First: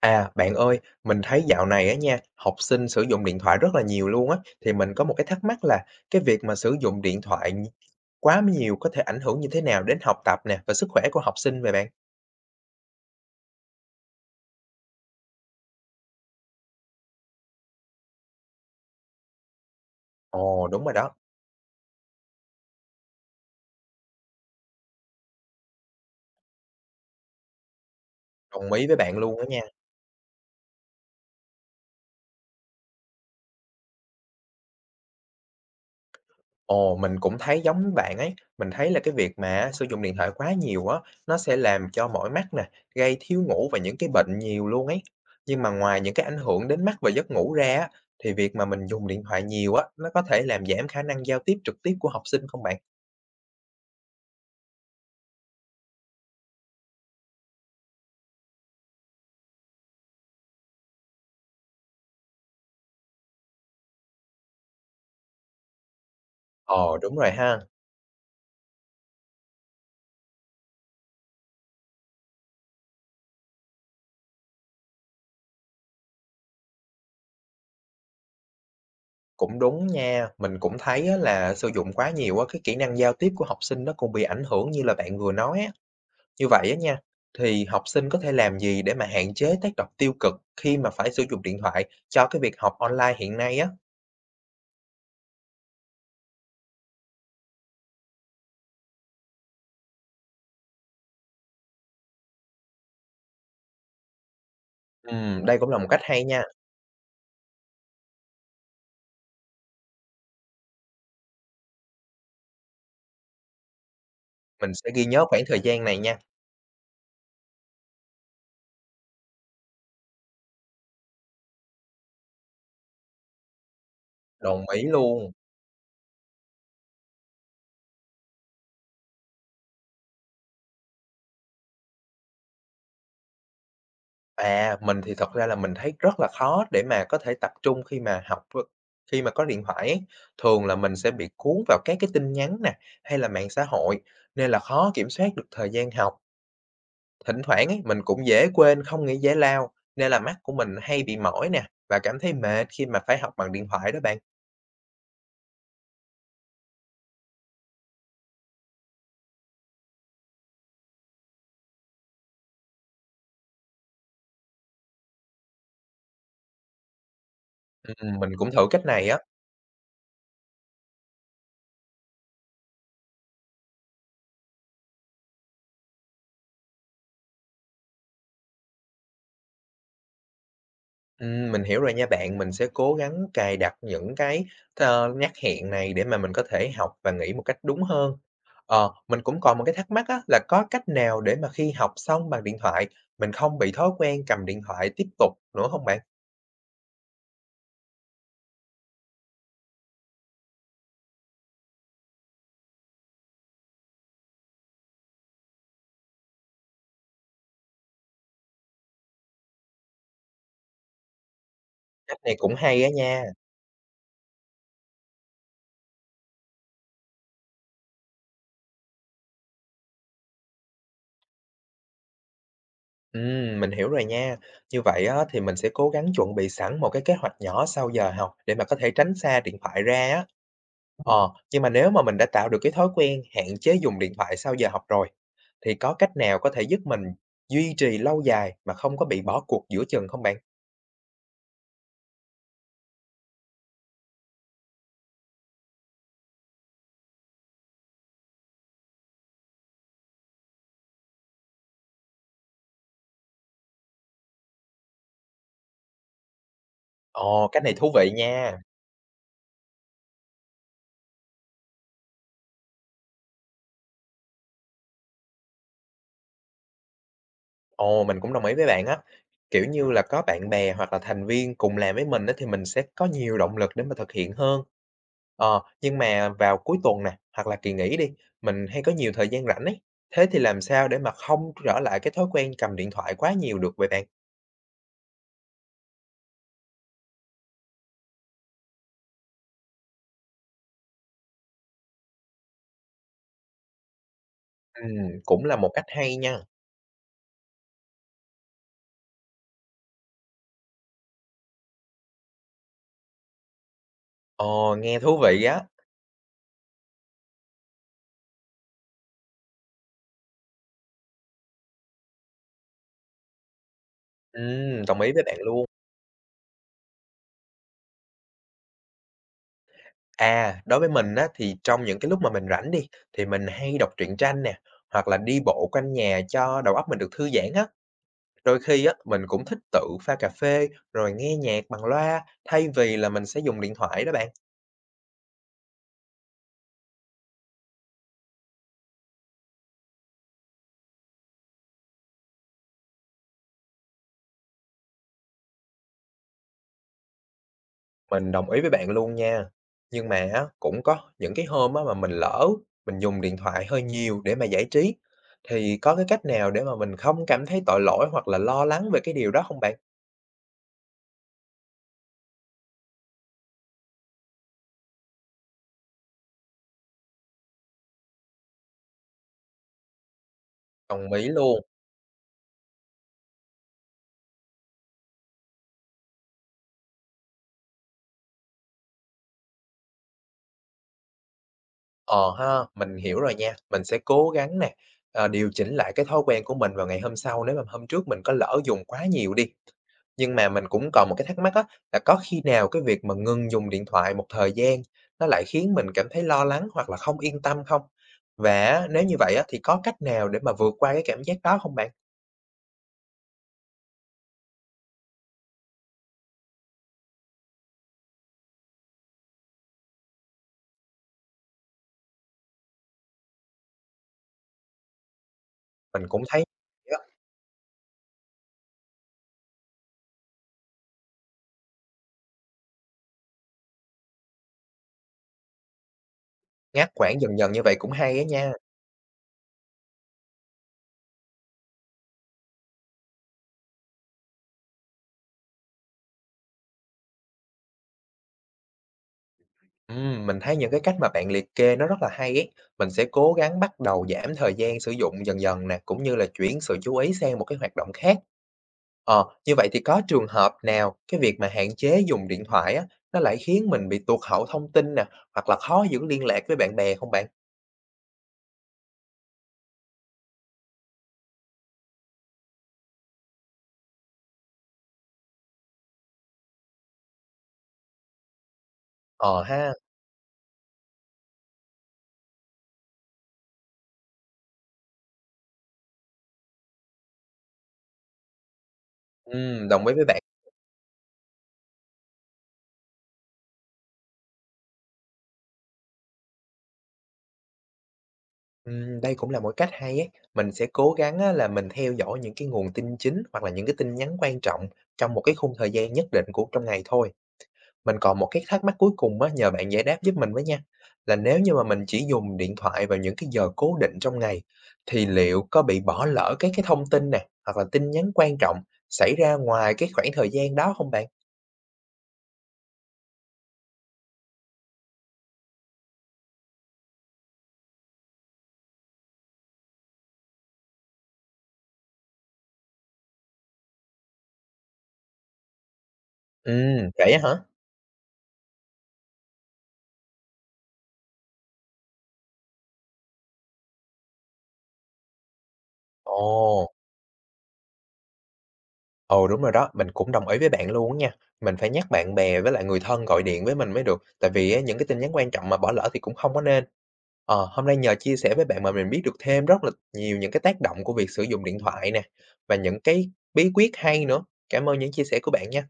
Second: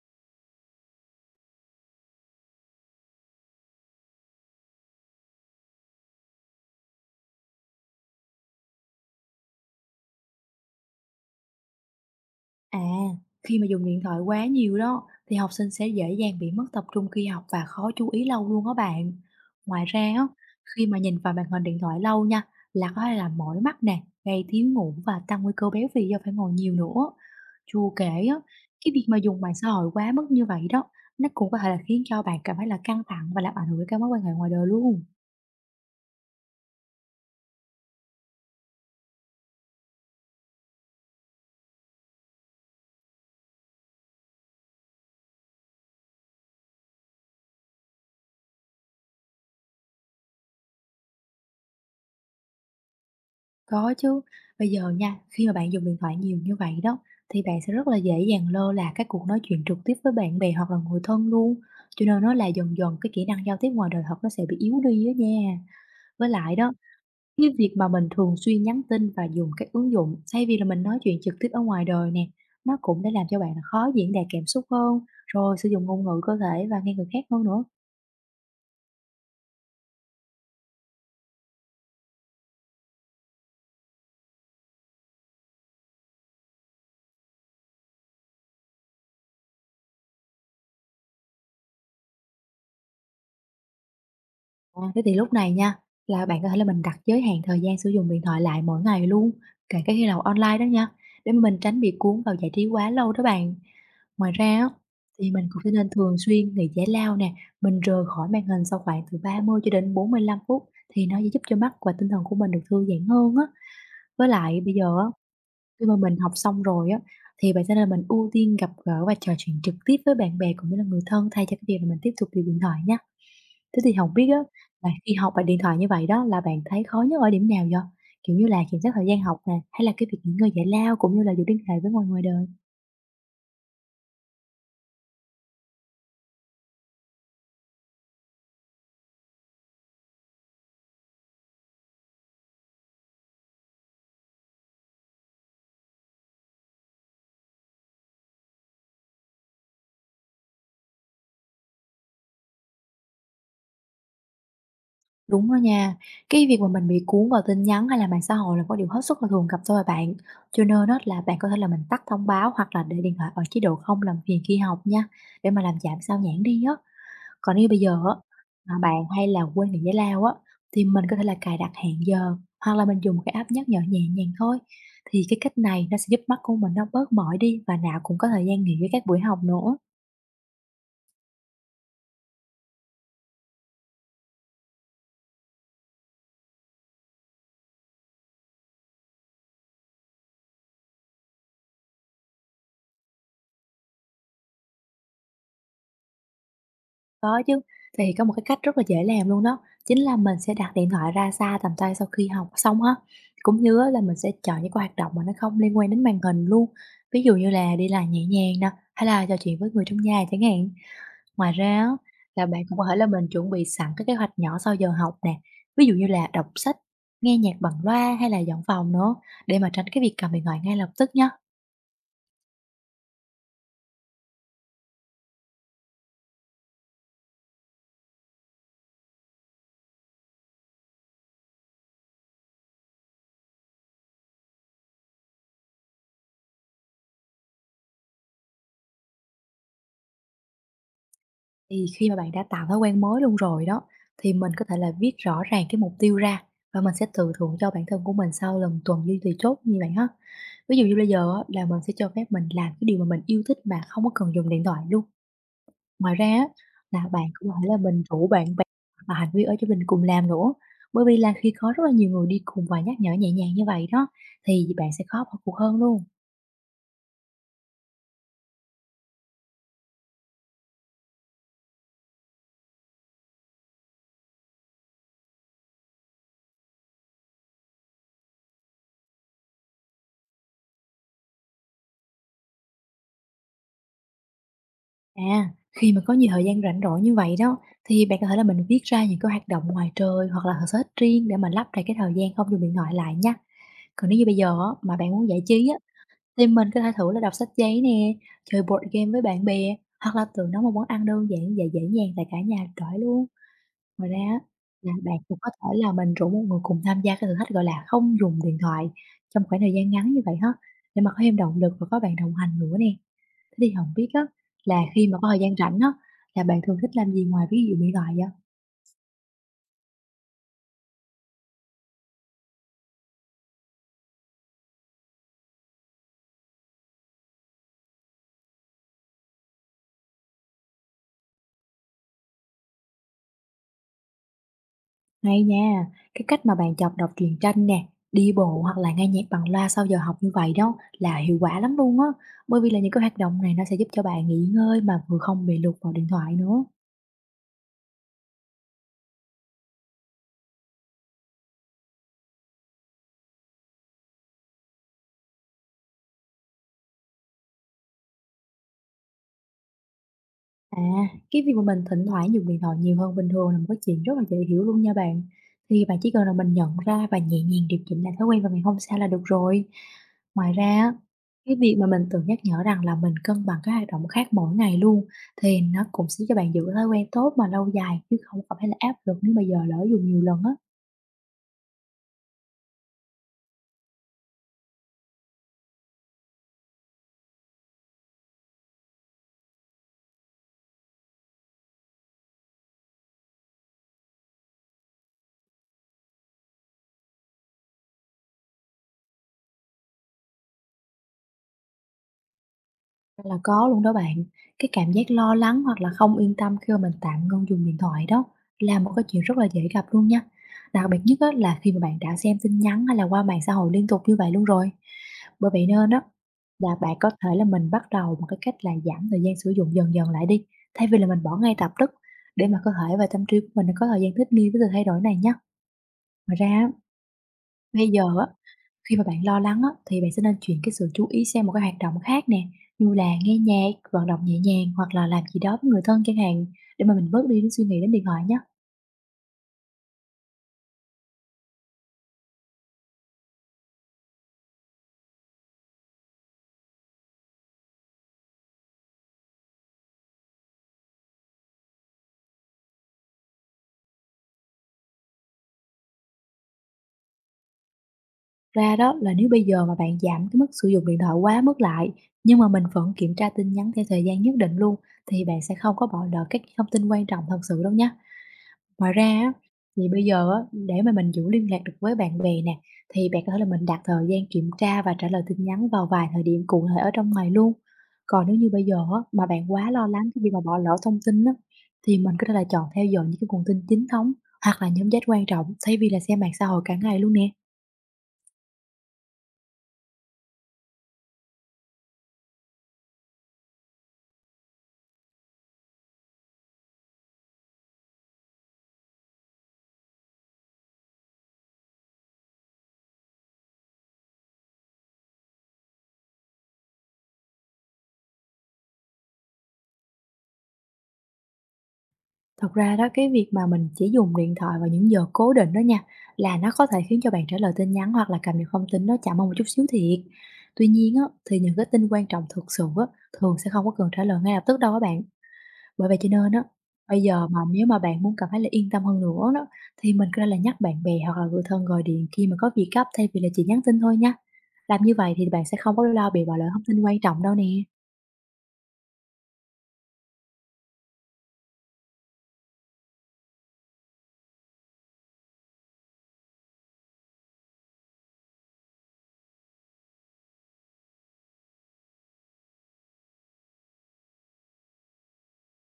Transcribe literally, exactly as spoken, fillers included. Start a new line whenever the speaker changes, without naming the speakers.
À, bạn ơi, mình thấy dạo này á nha, học sinh sử dụng điện thoại rất là nhiều luôn á, thì mình có một cái thắc mắc là cái việc mà sử dụng điện thoại nhi- quá nhiều có thể ảnh hưởng như thế nào đến học tập nè và sức khỏe của học sinh vậy bạn?
À, khi mà dùng điện thoại quá nhiều đó thì học sinh sẽ dễ dàng bị mất tập trung khi học và khó chú ý lâu luôn đó bạn. Ngoài ra á,
Ồ, đúng
khi
rồi
mà
đó,
nhìn vào màn hình điện thoại lâu nha là có thể làm mỏi mắt nè, gây thiếu ngủ và tăng nguy cơ béo phì do phải ngồi nhiều nữa. Chưa kể á,
đồng ý
cái
với
việc mà
bạn luôn
dùng
á
mạng
nha.
xã hội quá mức như vậy đó, nó cũng có thể là khiến cho bạn cảm thấy là căng thẳng và làm ảnh hưởng đến các mối quan hệ ngoài đời luôn.
Ồ, mình cũng thấy giống với bạn ấy. Mình thấy là cái việc mà sử dụng điện thoại quá nhiều á, nó sẽ làm cho mỏi mắt nè, gây thiếu ngủ và những cái bệnh nhiều luôn ấy. Nhưng mà ngoài những cái ảnh hưởng đến mắt và giấc ngủ ra á, thì việc mà mình dùng điện thoại nhiều á, nó có thể làm giảm khả năng giao tiếp trực tiếp của học sinh không bạn?
Có chứ, bây giờ nha, khi mà bạn dùng điện thoại nhiều như vậy đó, thì bạn sẽ rất là dễ dàng lơ là các cuộc nói chuyện trực tiếp với bạn bè hoặc là người thân luôn. Cho nên nó là dần dần cái kỹ năng giao tiếp ngoài đời thật nó sẽ bị yếu đi á nha. Với lại đó,
Ồ, đúng rồi
cái
ha.
việc mà mình thường xuyên nhắn tin và dùng các ứng dụng thay vì là mình nói chuyện trực tiếp ở ngoài đời nè, nó cũng đã làm cho bạn là khó diễn đạt cảm xúc hơn, rồi sử dụng ngôn ngữ cơ thể và nghe người khác hơn nữa.
Cũng đúng nha. Mình cũng thấy á là sử dụng quá nhiều á, cái kỹ năng giao tiếp của học sinh nó cũng bị ảnh hưởng như là bạn vừa nói á. Như vậy á nha, thì học sinh có thể làm gì để mà hạn chế tác động tiêu cực khi mà phải sử dụng điện thoại cho cái việc học online hiện nay á?
À, thế thì lúc này nha, là bạn có thể là mình đặt giới hạn thời gian sử dụng điện thoại lại mỗi ngày luôn, kể cả khi nào online đó nha, để mà mình tránh bị cuốn vào giải trí quá lâu đó bạn. Ngoài ra á, thì
Ừm,
mình
đây
cũng
cũng
phải
là một
nên
cách
thường
hay nha,
xuyên nghỉ giải lao nè, mình rời khỏi màn hình sau khoảng từ ba mươi cho đến bốn mươi lăm phút thì nó sẽ giúp cho mắt và tinh thần của mình được thư giãn hơn á. Với lại
mình
bây
sẽ
giờ
ghi
á,
nhớ khoảng thời gian
khi mà
này
mình
nha.
học xong rồi á, thì bạn sẽ là mình ưu tiên gặp gỡ và trò chuyện trực tiếp với bạn bè cũng như là người thân thay cho cái việc là mình tiếp tục dùng điện thoại nha. Thế thì không biết á,
Đồng ý
là khi
luôn.
học bằng điện thoại như vậy đó là bạn thấy khó nhất ở điểm nào vậy? Kiểu như là kiểm soát thời gian học nè, hay là cái việc nghỉ ngơi giải lao cũng như là giữ liên hệ với mọi người đời?
À, mình thì thật ra là mình thấy rất là khó để mà có thể tập trung khi mà học v- khi mà có điện thoại ấy. Thường là mình sẽ bị cuốn vào các cái tin nhắn nè, hay là mạng xã hội, nên là khó kiểm soát được thời gian học. Thỉnh thoảng ấy, mình cũng dễ quên không nghỉ giải lao, nên là mắt của mình hay bị mỏi nè, và cảm thấy mệt khi mà phải học bằng điện thoại đó bạn.
Đúng đó nha, cái việc mà mình bị cuốn vào tin nhắn hay là mạng xã hội là có điều hết sức là thường gặp thôi à bạn. Cho nên đó là bạn có thể là mình tắt thông báo hoặc là để điện thoại ở chế độ không làm phiền khi học nha, để mà làm giảm sao nhãng đi á. Còn nếu bây giờ á,
Ừm, mình cũng thử
mà
cách
bạn
này á.
hay là quên nghỉ giải lao á, thì mình có thể là cài đặt hẹn giờ, hoặc là mình dùng một cái app nhắc nhở nhẹ nhàng thôi. Thì cái cách này nó sẽ giúp mắt của mình nó bớt mỏi đi và não cũng có thời gian nghỉ với các buổi học nữa.
Ừm, mình hiểu rồi nha bạn, mình sẽ cố gắng cài đặt những cái ờ, nhắc hẹn này để mà mình có thể học và nghĩ một cách đúng hơn. Ờ, mình cũng còn một cái thắc mắc á, là có cách nào để mà khi học xong bằng điện thoại, mình không bị thói quen cầm điện thoại tiếp tục nữa không bạn?
Có chứ, thì có một cái cách rất là dễ làm luôn đó, chính là mình sẽ đặt điện thoại ra xa tầm tay sau khi học xong á. Cũng như á là mình sẽ chọn những cái hoạt động mà nó không liên quan đến màn hình luôn, ví dụ như là đi lại nhẹ nhàng nè, hay là trò chuyện với người trong nhà chẳng hạn. Ngoài ra á,
Cách này
là
cũng
bạn cũng
hay
có
á
thể là
nha.
mình chuẩn bị sẵn cái kế hoạch nhỏ sau giờ học nè, ví dụ như là đọc sách, nghe nhạc bằng loa hay là dọn phòng nữa, để mà tránh cái việc cầm điện thoại ngay lập tức nhá.
Ừm, mình hiểu rồi nha. Như vậy á, thì mình sẽ cố gắng chuẩn bị sẵn một cái kế hoạch nhỏ sau giờ học để mà có thể tránh xa điện thoại ra á. Ờ, nhưng mà nếu mà mình đã tạo được cái thói quen hạn chế dùng điện thoại sau giờ học rồi, thì có cách nào có thể giúp mình duy trì lâu dài mà không có bị bỏ cuộc giữa chừng không bạn?
Thì khi mà bạn đã tạo thói quen mới luôn rồi đó, thì mình có thể là viết rõ ràng cái mục tiêu ra và mình sẽ tự thưởng cho bản thân của mình sau lần tuần duy trì chốt như vậy ha. Ví dụ như bây giờ á, là mình sẽ cho phép mình làm cái điều mà mình yêu thích mà không có cần dùng điện thoại luôn. Ngoài ra á, là bạn
Ồ,
cũng có
cách
thể
này
là
thú
mình
vị
rủ bạn
nha.
bè và hành viên ở cho mình cùng làm nữa. Bởi vì là khi có rất là nhiều người đi cùng và nhắc nhở nhẹ nhàng như vậy đó, thì bạn sẽ khó bỏ cuộc hơn luôn.
Ồ, mình cũng đồng ý với bạn á. Kiểu như là có bạn bè hoặc là thành viên cùng làm với mình á, thì mình sẽ có nhiều động lực để mà thực hiện hơn. Ờ, nhưng mà vào cuối tuần nè, hoặc là kỳ nghỉ đi, mình hay có nhiều thời gian rảnh ấy. Thế thì làm sao để mà không trở lại cái thói quen cầm điện thoại quá nhiều được vậy bạn?
À, khi mà có nhiều thời gian rảnh rỗi như vậy đó, thì bạn có thể là mình viết ra những cái hoạt động ngoài trời hoặc là sở thích riêng để mà lấp đầy cái thời gian không dùng điện thoại lại nha. Còn nếu như bây giờ á, mà bạn
Ừm,
muốn giải
cũng là
trí
một
á,
cách hay nha.
thì mình có thể thử là đọc sách giấy nè, chơi board game với bạn bè, hoặc là tự nấu một món ăn đơn giản và dễ dàng tại cả nhà trọi luôn. Ngoài ra á,
Ồ,
là
nghe
bạn
thú
cũng
vị
có
á.
thể là mình rủ một người cùng tham gia cái thử thách, gọi là, không dùng điện thoại trong khoảng thời gian ngắn như vậy ha, để mà có thêm động lực và có bạn đồng hành nữa nè. Thế thì không biết á, là
Ừm, đồng
khi
ý
mà
với
có
bạn
thời gian
luôn.
rảnh á, là bạn thường thích làm gì ngoài ví dụ điện thoại vậy?
À, đối với mình á, thì trong những cái lúc mà mình rảnh đi, thì mình hay đọc truyện tranh nè, hoặc là đi bộ quanh nhà cho đầu óc mình được thư giãn á. Đôi khi á, mình cũng thích tự pha cà phê rồi nghe nhạc bằng loa thay vì là mình sẽ dùng điện thoại đó bạn.
Hay nha, cái cách mà bạn chọn đọc truyện tranh nè, đi bộ hoặc là nghe nhạc bằng loa sau giờ học như vậy đó là hiệu quả lắm luôn á, bởi vì là những cái hoạt động này nó sẽ giúp cho bạn nghỉ ngơi mà vừa không bị lụt vào điện thoại nữa.
Mình đồng ý với bạn luôn nha. Nhưng mà á, cũng có những cái hôm á, mà mình lỡ mình dùng điện thoại hơi nhiều để mà giải trí thì có cái cách nào để mà mình không cảm thấy tội lỗi hoặc là lo lắng về cái điều đó không bạn?
À, cái việc mà mình thỉnh thoảng dùng điện thoại nhiều hơn bình thường là một cái chuyện rất là dễ hiểu luôn nha bạn. Thì bạn chỉ cần là mình nhận ra và nhẹ nhàng điều chỉnh lại thói quen vào ngày hôm sau là được rồi. Ngoài ra á,
Đồng ý
cái
luôn.
việc mà mình tự nhắc nhở rằng là mình cân bằng các hoạt động khác mỗi ngày luôn thì nó cũng sẽ giúp cho bạn giữ thói quen tốt mà lâu dài chứ không có phải là áp lực nếu mà giờ lỡ dùng nhiều lần á.
Ờ ha, mình hiểu rồi nha. Mình sẽ cố gắng nè, ờ, điều chỉnh lại cái thói quen của mình vào ngày hôm sau nếu mà hôm trước mình có lỡ dùng quá nhiều đi. Nhưng mà mình cũng còn một cái thắc mắc á, là có khi nào cái việc mà ngừng dùng điện thoại một thời gian nó lại khiến mình cảm thấy lo lắng hoặc là không yên tâm không? Và nếu như vậy á, thì có cách nào để mà vượt qua cái cảm giác đó không bạn?
Là có luôn đó bạn. Cái cảm giác lo lắng hoặc là không yên tâm khi mà mình tạm ngưng dùng điện thoại đó là một cái chuyện rất là dễ gặp luôn nha. Đặc biệt nhất á, là khi mà bạn đã xem tin nhắn hay là qua mạng xã hội liên tục như vậy luôn rồi. Bởi vậy nên đó
Mình cũng thấy
là bạn
á,
có thể là mình bắt đầu bằng cái cách là giảm thời gian sử dụng dần dần lại đi, thay vì là mình bỏ ngay lập tức để mà cơ thể và tâm trí của mình nó có thời gian thích nghi với sự thay đổi này nhá. Ngoài ra á,
ngắt quãng dần dần như vậy
bây
cũng
giờ
hay á
á,
nha.
khi mà bạn lo lắng á, thì bạn sẽ nên chuyển cái sự chú ý sang một cái hoạt động khác nè, như là nghe nhạc, vận động nhẹ nhàng hoặc là làm gì đó với người thân chẳng hạn để mà mình bớt đi cái suy nghĩ đến điện thoại nhé.
Ừm, mình thấy những cái cách mà bạn liệt kê nó rất là hay ấy. Mình sẽ cố gắng bắt đầu giảm thời gian sử dụng dần dần nè, cũng như là chuyển sự chú ý sang một cái hoạt động khác. Ờ, như vậy thì có trường hợp nào cái việc mà hạn chế dùng điện thoại á, nó lại khiến mình bị tụt hậu thông tin nè, hoặc là khó giữ liên lạc với bạn bè không bạn?
Ra đó là nếu bây giờ mà bạn giảm cái mức sử dụng điện thoại quá mức lại nhưng mà mình vẫn kiểm tra tin nhắn theo thời gian nhất định luôn thì bạn sẽ không có bỏ lỡ các thông tin quan trọng thật sự đâu nhé. Ngoài ra á,
Ờ ha,
thì bây giờ á, để mà mình giữ liên lạc được với bạn bè nè, thì bạn có thể là mình đặt thời gian kiểm tra và trả lời tin nhắn vào vài thời điểm cụ thể ở trong ngày luôn. Còn nếu như bây giờ á, mà bạn
ừm,
quá lo
đồng ý với
lắng cái
bạn.
việc mà bỏ lỡ thông tin á, thì mình có thể là chọn theo dõi những cái nguồn tin chính thống hoặc là nhóm chat quan trọng thay vì là xem mạng xã hội cả ngày luôn nè.
Ừm, đây cũng là một cách hay ấy. Mình sẽ cố gắng á, là mình theo dõi những cái nguồn tin chính hoặc là những cái tin nhắn quan trọng trong một cái khung thời gian nhất định của trong ngày thôi. Mình còn một cái thắc mắc cuối cùng á, nhờ bạn giải đáp giúp mình với nha. Là nếu như mà mình chỉ dùng điện thoại vào những cái giờ cố định trong ngày, thì liệu có bị bỏ lỡ cái cái thông tin nè, hoặc là tin nhắn quan trọng xảy ra ngoài cái khoảng thời gian đó không bạn?
Thật ra đó cái việc mà mình chỉ dùng điện thoại vào những giờ cố định đó nha, là nó có thể khiến cho bạn trả lời tin nhắn hoặc là cập nhật thông tin nó chậm hơn một chút xíu thiệt. Tuy nhiên á, thì những cái tin quan trọng thực sự á, thường sẽ không có cần trả lời ngay lập tức đâu á bạn. Bởi vậy cho nên á,
Ừ
bây
vậy á
giờ
hả?
mà nếu mà bạn muốn cảm thấy là yên tâm hơn nữa đó, thì mình có thể là nhắc bạn bè hoặc là người thân gọi điện khi mà có việc gấp thay vì là chỉ nhắn tin thôi nha. Làm như vậy thì bạn sẽ không có lo bị bỏ lỡ thông
Ồ,
tin quan trọng đâu nè.
ồ đúng rồi đó, mình cũng đồng ý với bạn luôn á nha. Mình phải nhắc bạn bè với lại người thân gọi điện với mình mới được, tại vì á, những cái tin nhắn quan trọng mà bỏ lỡ thì cũng không có nên. Ờ, hôm nay nhờ chia sẻ với bạn mà mình biết được thêm rất là nhiều những cái tác động của việc sử dụng điện thoại nè, và những cái bí quyết hay nữa. Cảm ơn những chia sẻ của bạn nha.